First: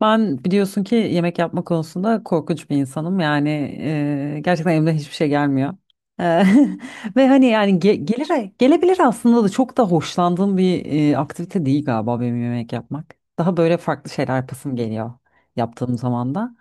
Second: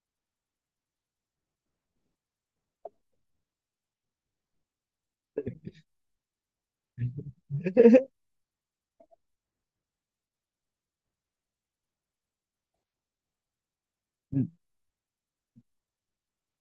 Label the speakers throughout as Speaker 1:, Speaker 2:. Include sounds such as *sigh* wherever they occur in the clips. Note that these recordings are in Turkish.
Speaker 1: Ben biliyorsun ki yemek yapma konusunda korkunç bir insanım. Yani gerçekten elimden hiçbir şey gelmiyor. E,
Speaker 2: Hı
Speaker 1: *laughs* Ve hani yani gelir gelebilir aslında da çok da hoşlandığım bir aktivite değil galiba benim yemek yapmak. Daha böyle farklı şeyler yapasım geliyor yaptığım zaman da.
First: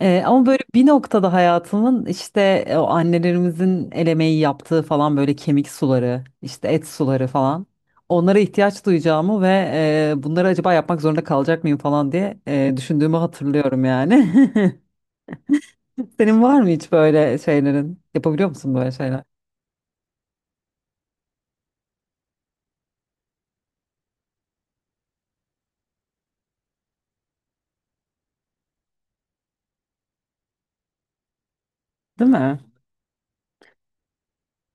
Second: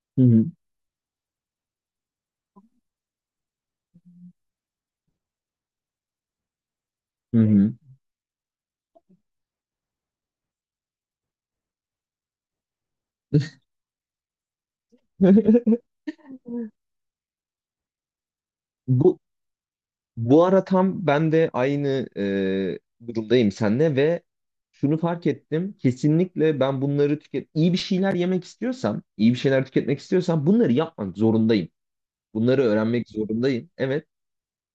Speaker 2: hı.
Speaker 1: Ama böyle bir noktada hayatımın işte o annelerimizin el emeği yaptığı falan böyle kemik suları, işte et suları
Speaker 2: Hı
Speaker 1: falan
Speaker 2: hı.
Speaker 1: onlara ihtiyaç duyacağımı ve bunları acaba yapmak zorunda kalacak mıyım falan diye düşündüğümü hatırlıyorum yani. *laughs*
Speaker 2: *laughs*
Speaker 1: Senin var mı hiç böyle şeylerin? Yapabiliyor musun böyle
Speaker 2: Bu
Speaker 1: şeyler?
Speaker 2: bu ara tam ben de aynı e, durumdayım seninle ve şunu fark ettim. Kesinlikle ben bunları iyi bir şeyler yemek istiyorsam, iyi bir şeyler tüketmek istiyorsam bunları yapmak zorundayım.
Speaker 1: Değil mi?
Speaker 2: Bunları öğrenmek zorundayım. Evet.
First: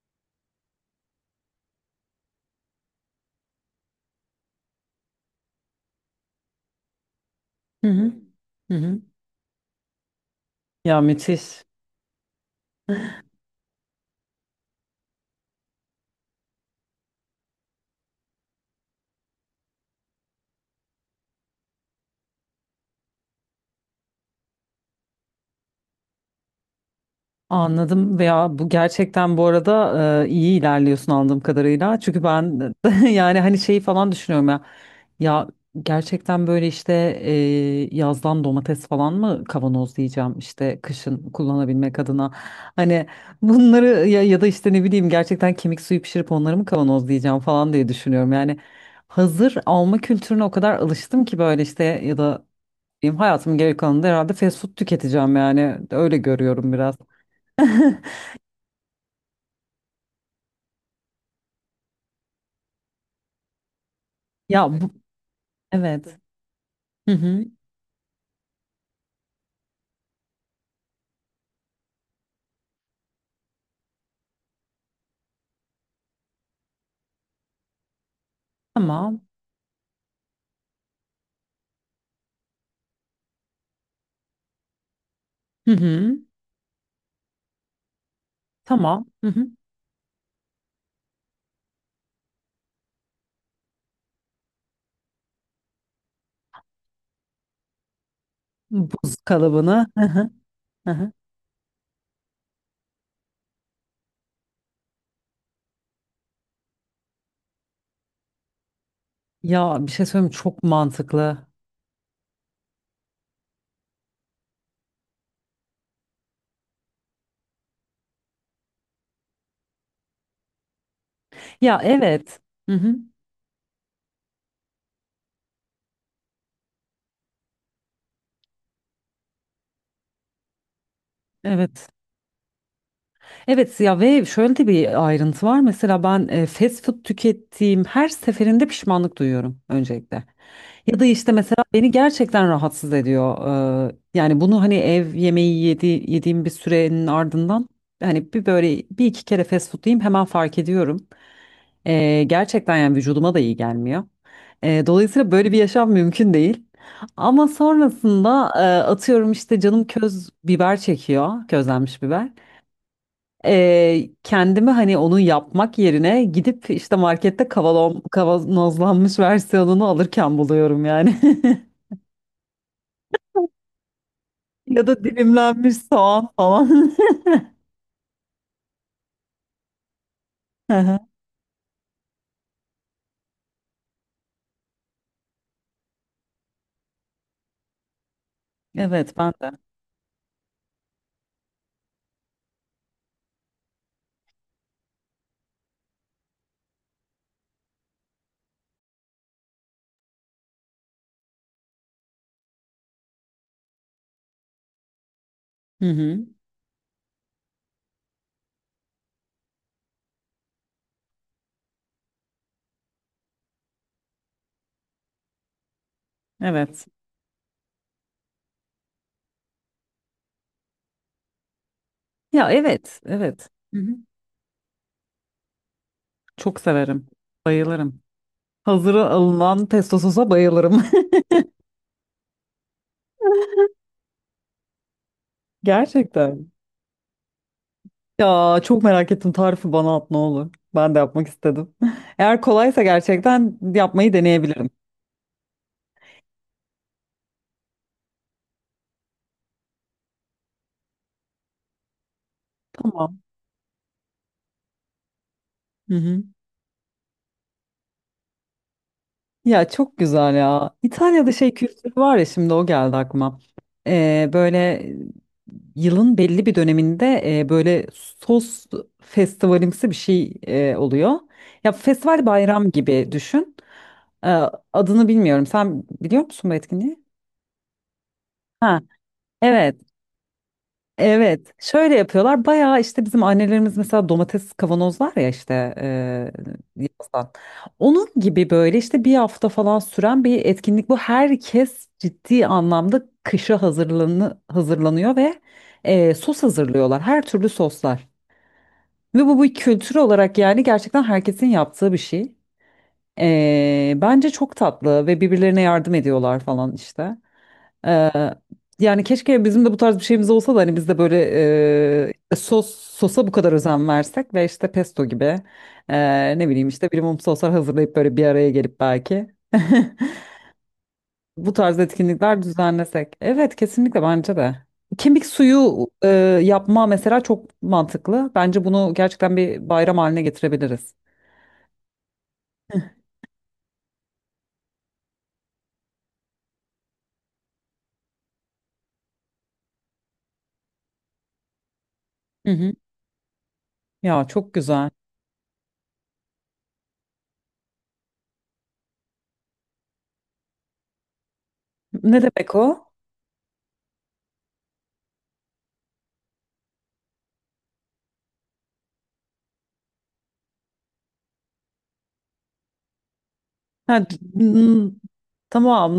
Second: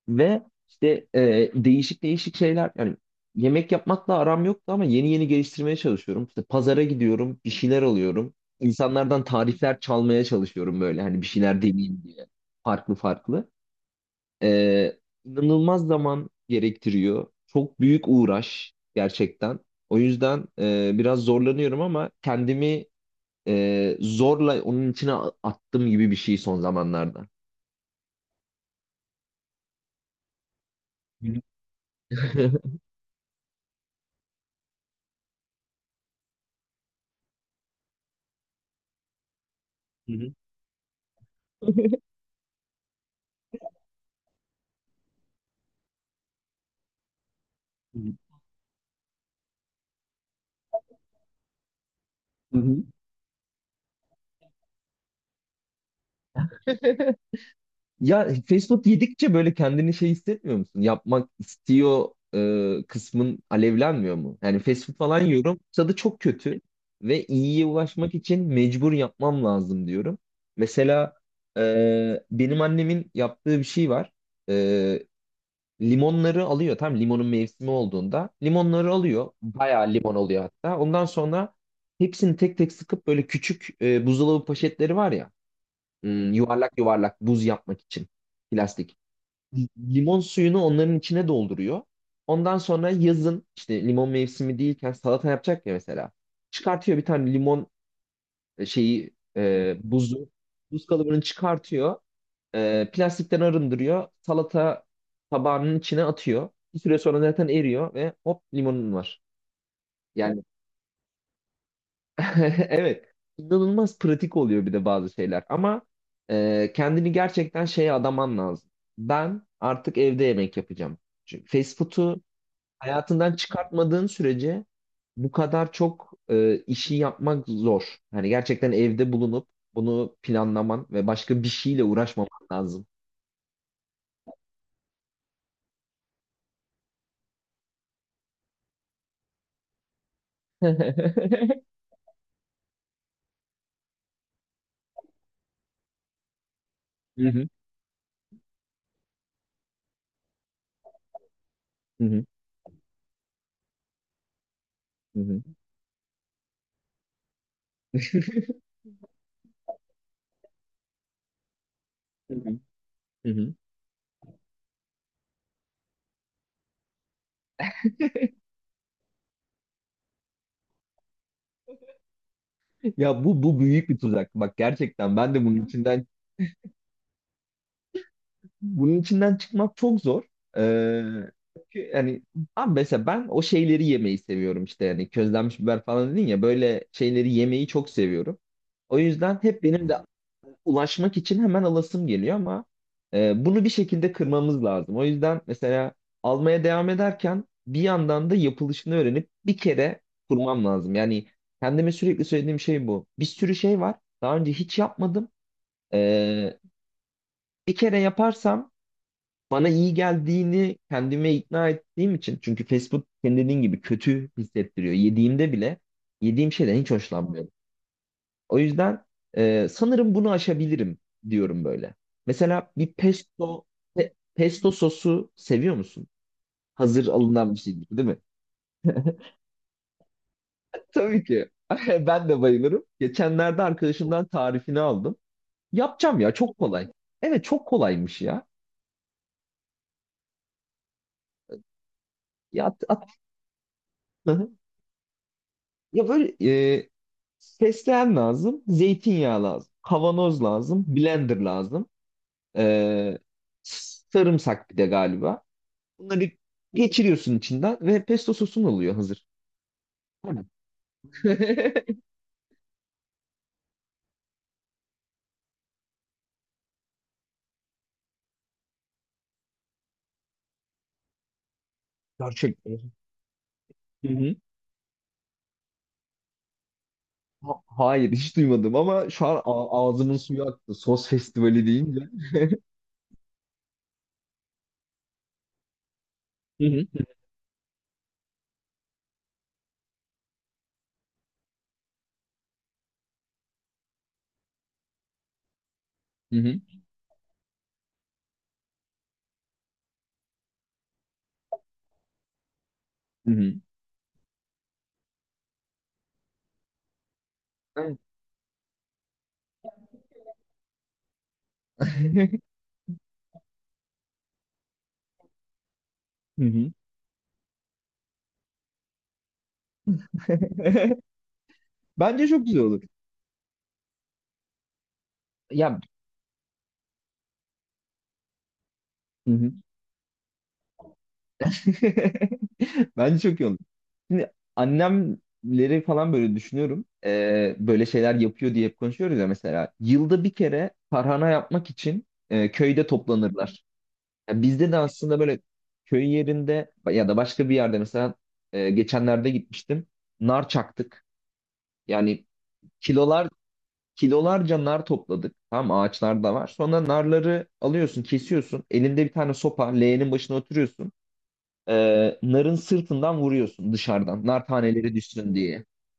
Speaker 2: Ve işte değişik değişik şeyler, yani yemek yapmakla aram yoktu ama yeni yeni geliştirmeye çalışıyorum. İşte pazara gidiyorum, bir şeyler
Speaker 1: Hı hı.
Speaker 2: alıyorum.
Speaker 1: Hı hı.
Speaker 2: İnsanlardan tarifler çalmaya çalışıyorum,
Speaker 1: Ya
Speaker 2: böyle hani bir şeyler
Speaker 1: müthiş.
Speaker 2: deneyeyim diye. Farklı farklı. E, inanılmaz zaman gerektiriyor. Çok büyük uğraş gerçekten. O yüzden biraz zorlanıyorum ama kendimi zorla onun içine attım gibi bir şey son zamanlarda.
Speaker 1: Anladım, veya bu gerçekten bu arada iyi ilerliyorsun
Speaker 2: Hı
Speaker 1: anladığım kadarıyla. Çünkü
Speaker 2: hı.
Speaker 1: ben
Speaker 2: *laughs*
Speaker 1: *laughs* yani hani şeyi falan düşünüyorum ya. Ya gerçekten böyle işte e, yazdan domates falan mı kavanoz
Speaker 2: Hı hı.
Speaker 1: diyeceğim işte kışın kullanabilmek adına. Hani bunları ya, ya da işte ne bileyim gerçekten kemik suyu pişirip onları mı kavanoz diyeceğim falan diye düşünüyorum. Yani hazır alma kültürüne o kadar alıştım ki böyle işte ya da
Speaker 2: Hı hı.
Speaker 1: diyeyim hayatımın geri kalanında herhalde fast food tüketeceğim yani öyle görüyorum biraz.
Speaker 2: *laughs*
Speaker 1: *laughs*
Speaker 2: Ya fast food yedikçe böyle kendini şey hissetmiyor musun? Yapmak istiyor kısmın alevlenmiyor mu? Yani
Speaker 1: Ya
Speaker 2: fast
Speaker 1: bu
Speaker 2: food falan yiyorum. Tadı
Speaker 1: evet.
Speaker 2: çok kötü
Speaker 1: Hı
Speaker 2: ve
Speaker 1: hı.
Speaker 2: iyiye ulaşmak için mecbur yapmam lazım diyorum. Mesela benim annemin yaptığı bir şey var. E, Limonları alıyor. Tam limonun mevsimi olduğunda limonları
Speaker 1: Tamam.
Speaker 2: alıyor. Bayağı limon oluyor hatta. Ondan sonra hepsini tek tek sıkıp böyle küçük buzdolabı poşetleri var ya.
Speaker 1: Hı hı.
Speaker 2: Yuvarlak yuvarlak buz yapmak için plastik.
Speaker 1: Tamam. Hı hı.
Speaker 2: Limon suyunu onların içine dolduruyor. Ondan sonra yazın işte limon mevsimi değilken salata yapacak ya mesela. Çıkartıyor bir tane limon,
Speaker 1: Buz
Speaker 2: şeyi,
Speaker 1: kalıbını. Hı hı.
Speaker 2: buzu. Buz
Speaker 1: Hı hı.
Speaker 2: kalıbını çıkartıyor. Plastikten arındırıyor. Salata tabağının içine atıyor. Bir süre sonra zaten eriyor ve hop, limonun var.
Speaker 1: Ya bir şey söyleyeyim mi?
Speaker 2: Yani
Speaker 1: Çok mantıklı.
Speaker 2: *laughs* evet, inanılmaz pratik oluyor bir de bazı şeyler. Ama kendini gerçekten şeye adaman lazım. Ben artık evde yemek yapacağım. Çünkü fast
Speaker 1: Ya
Speaker 2: food'u
Speaker 1: evet. Hı hı.
Speaker 2: hayatından çıkartmadığın sürece bu kadar çok işi yapmak zor. Hani gerçekten evde bulunup bunu planlaman ve başka bir şeyle
Speaker 1: Evet.
Speaker 2: uğraşmaman lazım.
Speaker 1: Evet ya, ve şöyle de bir ayrıntı var. Mesela ben fast food tükettiğim her seferinde pişmanlık duyuyorum öncelikle.
Speaker 2: *laughs*
Speaker 1: Ya da işte
Speaker 2: Hı
Speaker 1: mesela beni gerçekten rahatsız ediyor. Yani bunu hani ev yemeği yediğim bir sürenin
Speaker 2: hı,
Speaker 1: ardından hani bir böyle bir iki kere fast food yiyeyim hemen fark ediyorum.
Speaker 2: hı hı,
Speaker 1: Gerçekten yani vücuduma da iyi gelmiyor.
Speaker 2: hı
Speaker 1: Dolayısıyla
Speaker 2: hı,
Speaker 1: böyle bir yaşam mümkün değil. Ama sonrasında atıyorum işte canım köz biber çekiyor, közlenmiş biber.
Speaker 2: hı hı, hı hı.
Speaker 1: Kendimi hani onu yapmak yerine gidip işte markette kavanozlanmış versiyonunu alırken buluyorum yani. *laughs*
Speaker 2: Ya bu büyük bir tuzak. Bak,
Speaker 1: Ya da
Speaker 2: gerçekten ben de
Speaker 1: dilimlenmiş soğan falan.
Speaker 2: bunun içinden çıkmak çok zor.
Speaker 1: *laughs* Hı hı.
Speaker 2: Ee, Çünkü yani abi, mesela ben o şeyleri yemeyi seviyorum, işte yani közlenmiş biber falan dedin ya, böyle şeyleri yemeyi çok seviyorum. O
Speaker 1: Evet ben
Speaker 2: yüzden
Speaker 1: de.
Speaker 2: hep benim de ulaşmak için hemen alasım geliyor ama bunu bir şekilde kırmamız lazım. O yüzden mesela almaya devam ederken bir yandan da yapılışını öğrenip bir kere kurmam lazım. Yani kendime sürekli söylediğim şey bu. Bir sürü şey var. Daha önce hiç yapmadım.
Speaker 1: Hı hı.
Speaker 2: Ee, Bir kere yaparsam bana iyi geldiğini kendime ikna ettiğim için, çünkü Facebook food senin dediğin gibi kötü hissettiriyor. Yediğimde bile yediğim şeyden
Speaker 1: Evet.
Speaker 2: hiç hoşlanmıyorum. O yüzden sanırım bunu aşabilirim diyorum böyle.
Speaker 1: Ya
Speaker 2: Mesela bir
Speaker 1: evet, evet. Hı hı.
Speaker 2: pesto sosu seviyor musun?
Speaker 1: Çok
Speaker 2: Hazır
Speaker 1: severim.
Speaker 2: alınan bir şey
Speaker 1: Bayılırım.
Speaker 2: değil mi?
Speaker 1: Hazıra alınan pesto sosa bayılırım.
Speaker 2: Tabii ki. *laughs* Ben de bayılırım. Geçenlerde arkadaşımdan tarifini aldım.
Speaker 1: *laughs*
Speaker 2: Yapacağım ya,
Speaker 1: Gerçekten.
Speaker 2: çok kolay. Evet, çok kolaymış ya.
Speaker 1: Ya çok merak ettim. Tarifi bana at ne olur. Ben de yapmak istedim. *laughs* Eğer
Speaker 2: Ya
Speaker 1: kolaysa
Speaker 2: at, at.
Speaker 1: gerçekten yapmayı
Speaker 2: *laughs*
Speaker 1: deneyebilirim.
Speaker 2: Ya böyle e, fesleğen lazım, zeytinyağı lazım, kavanoz lazım, blender lazım, e,
Speaker 1: Tamam.
Speaker 2: sarımsak bir de galiba.
Speaker 1: Hı hı.
Speaker 2: Bunları geçiriyorsun içinden ve pesto sosun oluyor hazır.
Speaker 1: Ya çok güzel
Speaker 2: Tamam.
Speaker 1: ya. İtalya'da şey kültürü
Speaker 2: *laughs*
Speaker 1: var ya, şimdi o geldi aklıma. Böyle yılın belli bir döneminde böyle sos festivalimsi bir şey oluyor. Ya festival bayram
Speaker 2: Gerçekten.
Speaker 1: gibi düşün.
Speaker 2: Hı
Speaker 1: Ee,
Speaker 2: hı.
Speaker 1: Adını bilmiyorum. Sen biliyor musun bu etkinliği?
Speaker 2: Hayır, hiç duymadım
Speaker 1: Ha,
Speaker 2: ama şu an
Speaker 1: evet.
Speaker 2: ağzımın suyu aktı. Sos
Speaker 1: Evet,
Speaker 2: festivali
Speaker 1: şöyle
Speaker 2: deyince.
Speaker 1: yapıyorlar. Bayağı işte bizim annelerimiz mesela domates kavanozlar ya işte
Speaker 2: Hı hı.
Speaker 1: yazdan. Onun gibi böyle işte bir hafta falan süren bir etkinlik bu. Herkes ciddi anlamda kışa hazırlanıyor ve
Speaker 2: Hı
Speaker 1: sos
Speaker 2: hı.
Speaker 1: hazırlıyorlar. Her türlü soslar. Ve bu bir kültür olarak yani gerçekten herkesin yaptığı bir şey.
Speaker 2: Hı hı.
Speaker 1: Bence çok tatlı ve birbirlerine yardım ediyorlar falan işte.
Speaker 2: Evet.
Speaker 1: Ee, Yani keşke bizim de bu tarz bir şeyimiz olsa da hani biz de böyle
Speaker 2: *laughs*
Speaker 1: sosa bu kadar özen versek ve işte pesto gibi
Speaker 2: Hı
Speaker 1: ne bileyim
Speaker 2: hı.
Speaker 1: işte bir mum soslar hazırlayıp böyle bir araya gelip belki *laughs*
Speaker 2: *laughs*
Speaker 1: bu tarz
Speaker 2: Bence
Speaker 1: etkinlikler
Speaker 2: çok güzel olur.
Speaker 1: düzenlesek. Evet kesinlikle bence de. Kemik
Speaker 2: Ya,
Speaker 1: suyu yapma mesela çok mantıklı. Bence bunu
Speaker 2: hı
Speaker 1: gerçekten
Speaker 2: hı.
Speaker 1: bir bayram haline getirebiliriz.
Speaker 2: *laughs* Bence çok iyi olur. Şimdi annemleri falan böyle düşünüyorum. Böyle şeyler yapıyor diye hep konuşuyoruz ya mesela. Yılda bir kere tarhana yapmak için
Speaker 1: Hı hı.
Speaker 2: köyde toplanırlar.
Speaker 1: Ya
Speaker 2: Ya
Speaker 1: çok
Speaker 2: bizde de
Speaker 1: güzel.
Speaker 2: aslında böyle köy yerinde ya da başka bir yerde, mesela geçenlerde gitmiştim. Nar çaktık.
Speaker 1: Ne
Speaker 2: Yani
Speaker 1: demek o?
Speaker 2: kilolar kilolarca nar topladık. Tamam, ağaçlar da var. Sonra narları alıyorsun, kesiyorsun. Elinde bir tane sopa, leğenin başına oturuyorsun, narın sırtından vuruyorsun
Speaker 1: Ha,
Speaker 2: dışarıdan. Nar
Speaker 1: n-
Speaker 2: taneleri düşsün diye.
Speaker 1: tamam,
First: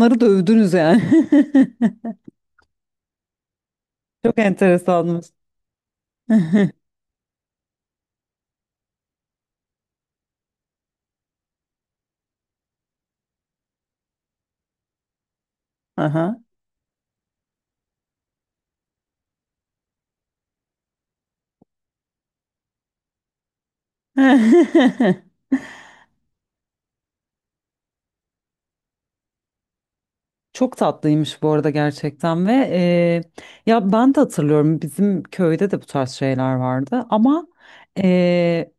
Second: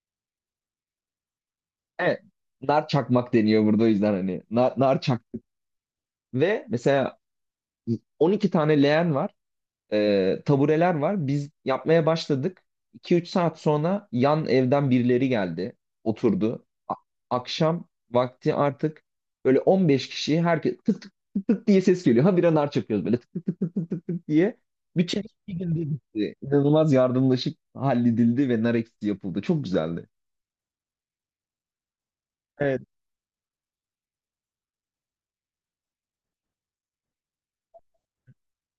Speaker 1: narı dövdünüz yani. *laughs*
Speaker 2: Evet. Nar çakmak deniyor burada, o yüzden
Speaker 1: Çok
Speaker 2: hani. Nar, nar
Speaker 1: enteresanmış.
Speaker 2: çaktık. Ve
Speaker 1: *laughs*
Speaker 2: mesela 12 tane leğen var, tabureler var. Biz yapmaya başladık. İki üç saat sonra yan evden birileri geldi,
Speaker 1: Aha.
Speaker 2: oturdu. Akşam vakti artık böyle 15 kişi, herkes tık tık tık tık diye ses geliyor. Ha, bir anar çakıyoruz böyle, tık tık tık tık tık tık tık diye.
Speaker 1: *laughs*
Speaker 2: Bütçe bir günde bitti. İnanılmaz yardımlaşıp halledildi ve nar ekşisi yapıldı. Çok güzeldi.
Speaker 1: Çok tatlıymış bu arada gerçekten ve
Speaker 2: Evet.
Speaker 1: ya ben de hatırlıyorum bizim köyde de bu tarz şeyler vardı ama e,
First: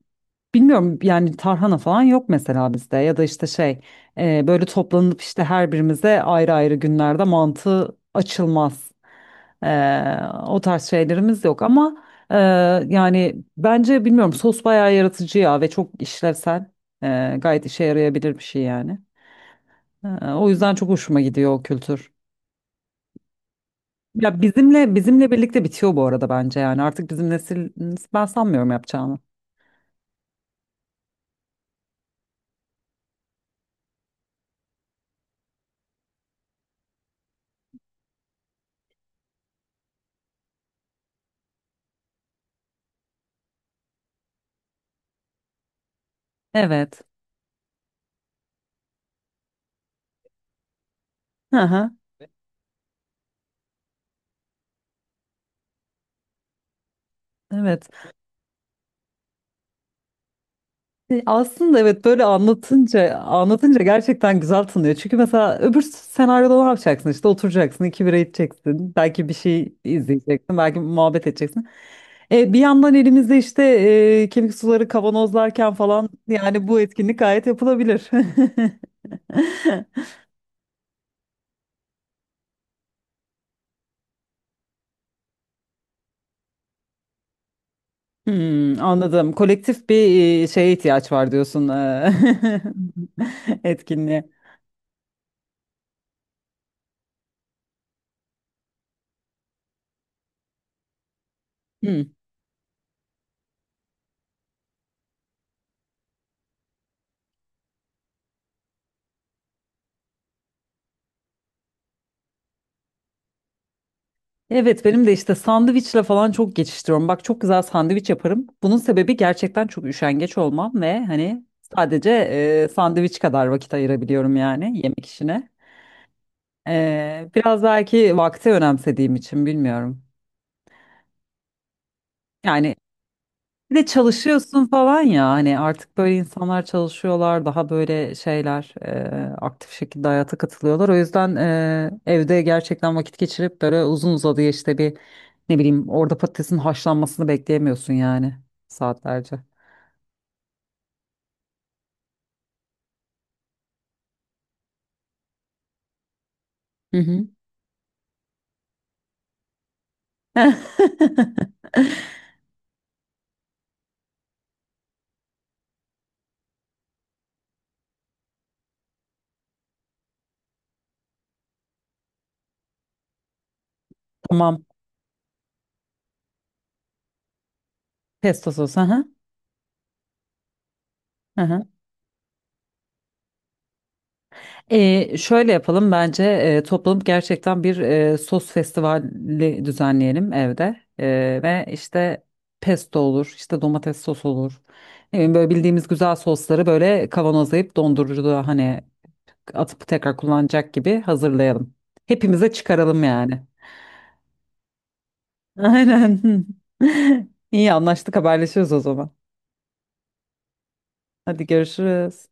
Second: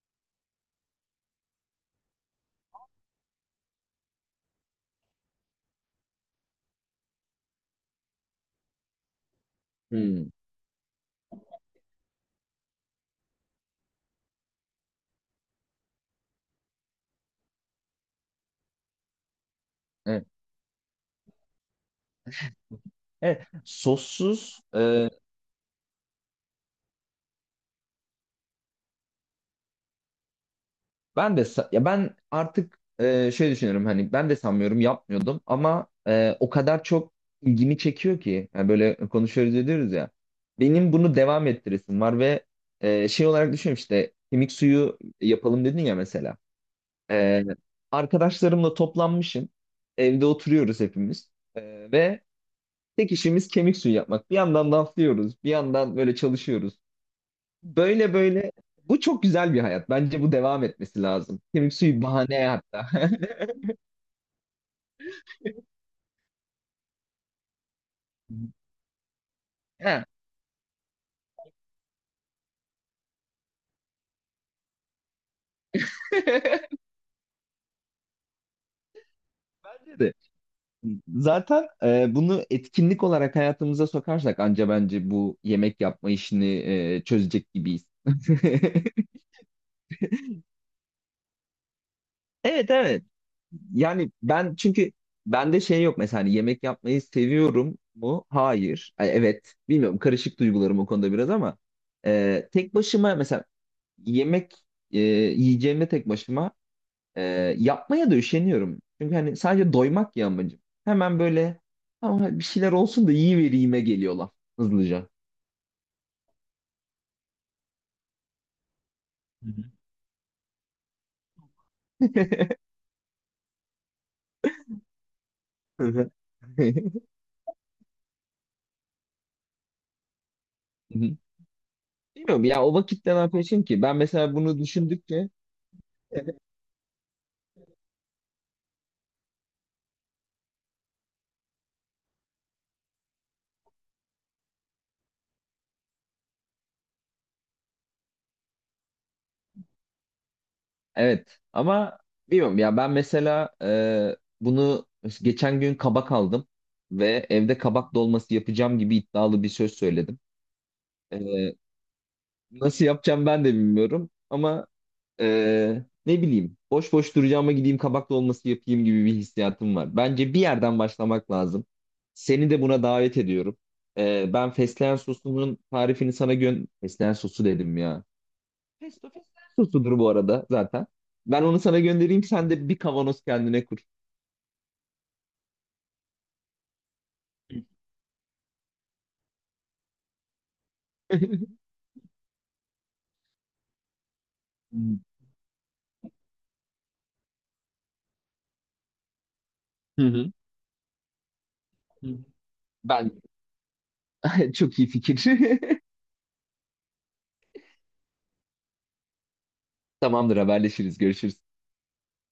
Speaker 1: bilmiyorum yani tarhana falan yok mesela bizde ya da işte şey böyle toplanıp işte her birimize ayrı ayrı günlerde mantı açılmaz. E,
Speaker 2: Hmm.
Speaker 1: O tarz şeylerimiz yok ama e, yani bence bilmiyorum sos bayağı yaratıcı ya ve çok işlevsel. Gayet işe yarayabilir bir şey yani.
Speaker 2: Evet.
Speaker 1: O yüzden çok hoşuma gidiyor o kültür.
Speaker 2: Evet.
Speaker 1: Ya
Speaker 2: Sossuz
Speaker 1: bizimle birlikte bitiyor bu arada bence, yani artık bizim nesil ben sanmıyorum yapacağını.
Speaker 2: ben de ya, ben artık şey düşünüyorum, hani ben de sanmıyorum yapmıyordum ama o kadar çok ilgimi çekiyor ki, yani böyle konuşuyoruz ediyoruz ya, benim bunu devam ettiresim var ve şey olarak düşünüyorum, işte kemik suyu yapalım dedin ya mesela.
Speaker 1: Evet.
Speaker 2: E, Arkadaşlarımla toplanmışım, evde oturuyoruz hepimiz,
Speaker 1: Hı hı.
Speaker 2: Ve tek işimiz kemik suyu yapmak, bir yandan laflıyoruz bir yandan böyle çalışıyoruz.
Speaker 1: Evet.
Speaker 2: Böyle böyle, bu çok güzel bir hayat. Bence bu devam etmesi
Speaker 1: E,
Speaker 2: lazım. Kemik
Speaker 1: Aslında
Speaker 2: suyu
Speaker 1: evet, böyle
Speaker 2: bahane hatta. *laughs*
Speaker 1: anlatınca gerçekten güzel tınlıyor. Çünkü mesela öbür senaryoda ne yapacaksın, işte oturacaksın iki bira içeceksin belki bir şey
Speaker 2: Ha.
Speaker 1: izleyeceksin belki muhabbet edeceksin. Bir yandan elimizde işte kemik suları kavanozlarken falan, yani
Speaker 2: *laughs*
Speaker 1: bu etkinlik gayet yapılabilir. *laughs*
Speaker 2: Bence de. Zaten bunu etkinlik olarak hayatımıza sokarsak anca bence bu yemek yapma işini çözecek gibiyiz. *laughs*
Speaker 1: Hmm, anladım. Kolektif bir şeye ihtiyaç var diyorsun,
Speaker 2: Evet, evet.
Speaker 1: *laughs*
Speaker 2: Yani
Speaker 1: etkinliğe.
Speaker 2: ben çünkü bende şey yok mesela, hani yemek yapmayı seviyorum mu? Hayır. Ay, evet. Bilmiyorum, karışık duygularım o konuda biraz ama
Speaker 1: Hmm.
Speaker 2: tek başıma mesela yemek yiyeceğimde tek başıma e, yapmaya da üşeniyorum. Çünkü hani sadece doymak ya amacım. Hemen böyle, ama bir şeyler olsun da yiyivereyim'e geliyorlar
Speaker 1: Evet benim
Speaker 2: hızlıca.
Speaker 1: de işte sandviçle falan çok geçiştiriyorum. Bak çok güzel sandviç yaparım. Bunun sebebi
Speaker 2: Hı hı.
Speaker 1: gerçekten çok üşengeç olmam ve hani sadece
Speaker 2: *laughs*
Speaker 1: sandviç kadar vakit ayırabiliyorum yani yemek işine.
Speaker 2: Hı hı.
Speaker 1: Biraz belki vakti önemsediğim için, bilmiyorum.
Speaker 2: Mhm. Bilmiyorum ya, o
Speaker 1: Yani
Speaker 2: vakitte ne yapıyorsun
Speaker 1: bir
Speaker 2: ki?
Speaker 1: de
Speaker 2: Ben mesela bunu
Speaker 1: çalışıyorsun falan ya,
Speaker 2: düşündükçe
Speaker 1: hani artık böyle
Speaker 2: *laughs*
Speaker 1: insanlar çalışıyorlar, daha böyle şeyler aktif şekilde hayata katılıyorlar. O yüzden evde gerçekten vakit geçirip böyle uzun uzadıya işte bir ne bileyim orada patatesin haşlanmasını bekleyemiyorsun yani saatlerce.
Speaker 2: evet, ama bilmiyorum ya, ben mesela bunu geçen gün kabak aldım
Speaker 1: Hı
Speaker 2: ve
Speaker 1: hı.
Speaker 2: evde kabak dolması yapacağım gibi iddialı bir söz söyledim. E,
Speaker 1: *laughs*
Speaker 2: Nasıl yapacağım ben de bilmiyorum ama ne bileyim, boş boş duracağıma gideyim kabak dolması yapayım gibi bir hissiyatım var. Bence bir yerden başlamak lazım. Seni de buna davet ediyorum. Ben
Speaker 1: Tamam,
Speaker 2: fesleğen sosunun tarifini sana. Fesleğen sosu dedim ya.
Speaker 1: pesto sos. Hı hı.
Speaker 2: Pesto fesleğen sosudur bu arada zaten.
Speaker 1: Hı
Speaker 2: Ben onu
Speaker 1: hı.
Speaker 2: sana göndereyim, sen de bir kavanoz kendine kur.
Speaker 1: Şöyle yapalım bence, toplanıp gerçekten bir sos festivali düzenleyelim evde.
Speaker 2: *laughs*
Speaker 1: Ve işte pesto olur işte domates sos olur, ne bileyim, böyle bildiğimiz güzel sosları böyle kavanozlayıp dondurucuda hani atıp
Speaker 2: Hı
Speaker 1: tekrar
Speaker 2: hı.
Speaker 1: kullanacak gibi hazırlayalım. Hepimize çıkaralım
Speaker 2: Ben
Speaker 1: yani.
Speaker 2: *laughs* çok iyi fikir.
Speaker 1: *laughs* Aynen. *laughs* İyi anlaştık, haberleşiyoruz o zaman.
Speaker 2: *laughs* Tamamdır, haberleşiriz, görüşürüz.
Speaker 1: Hadi görüşürüz.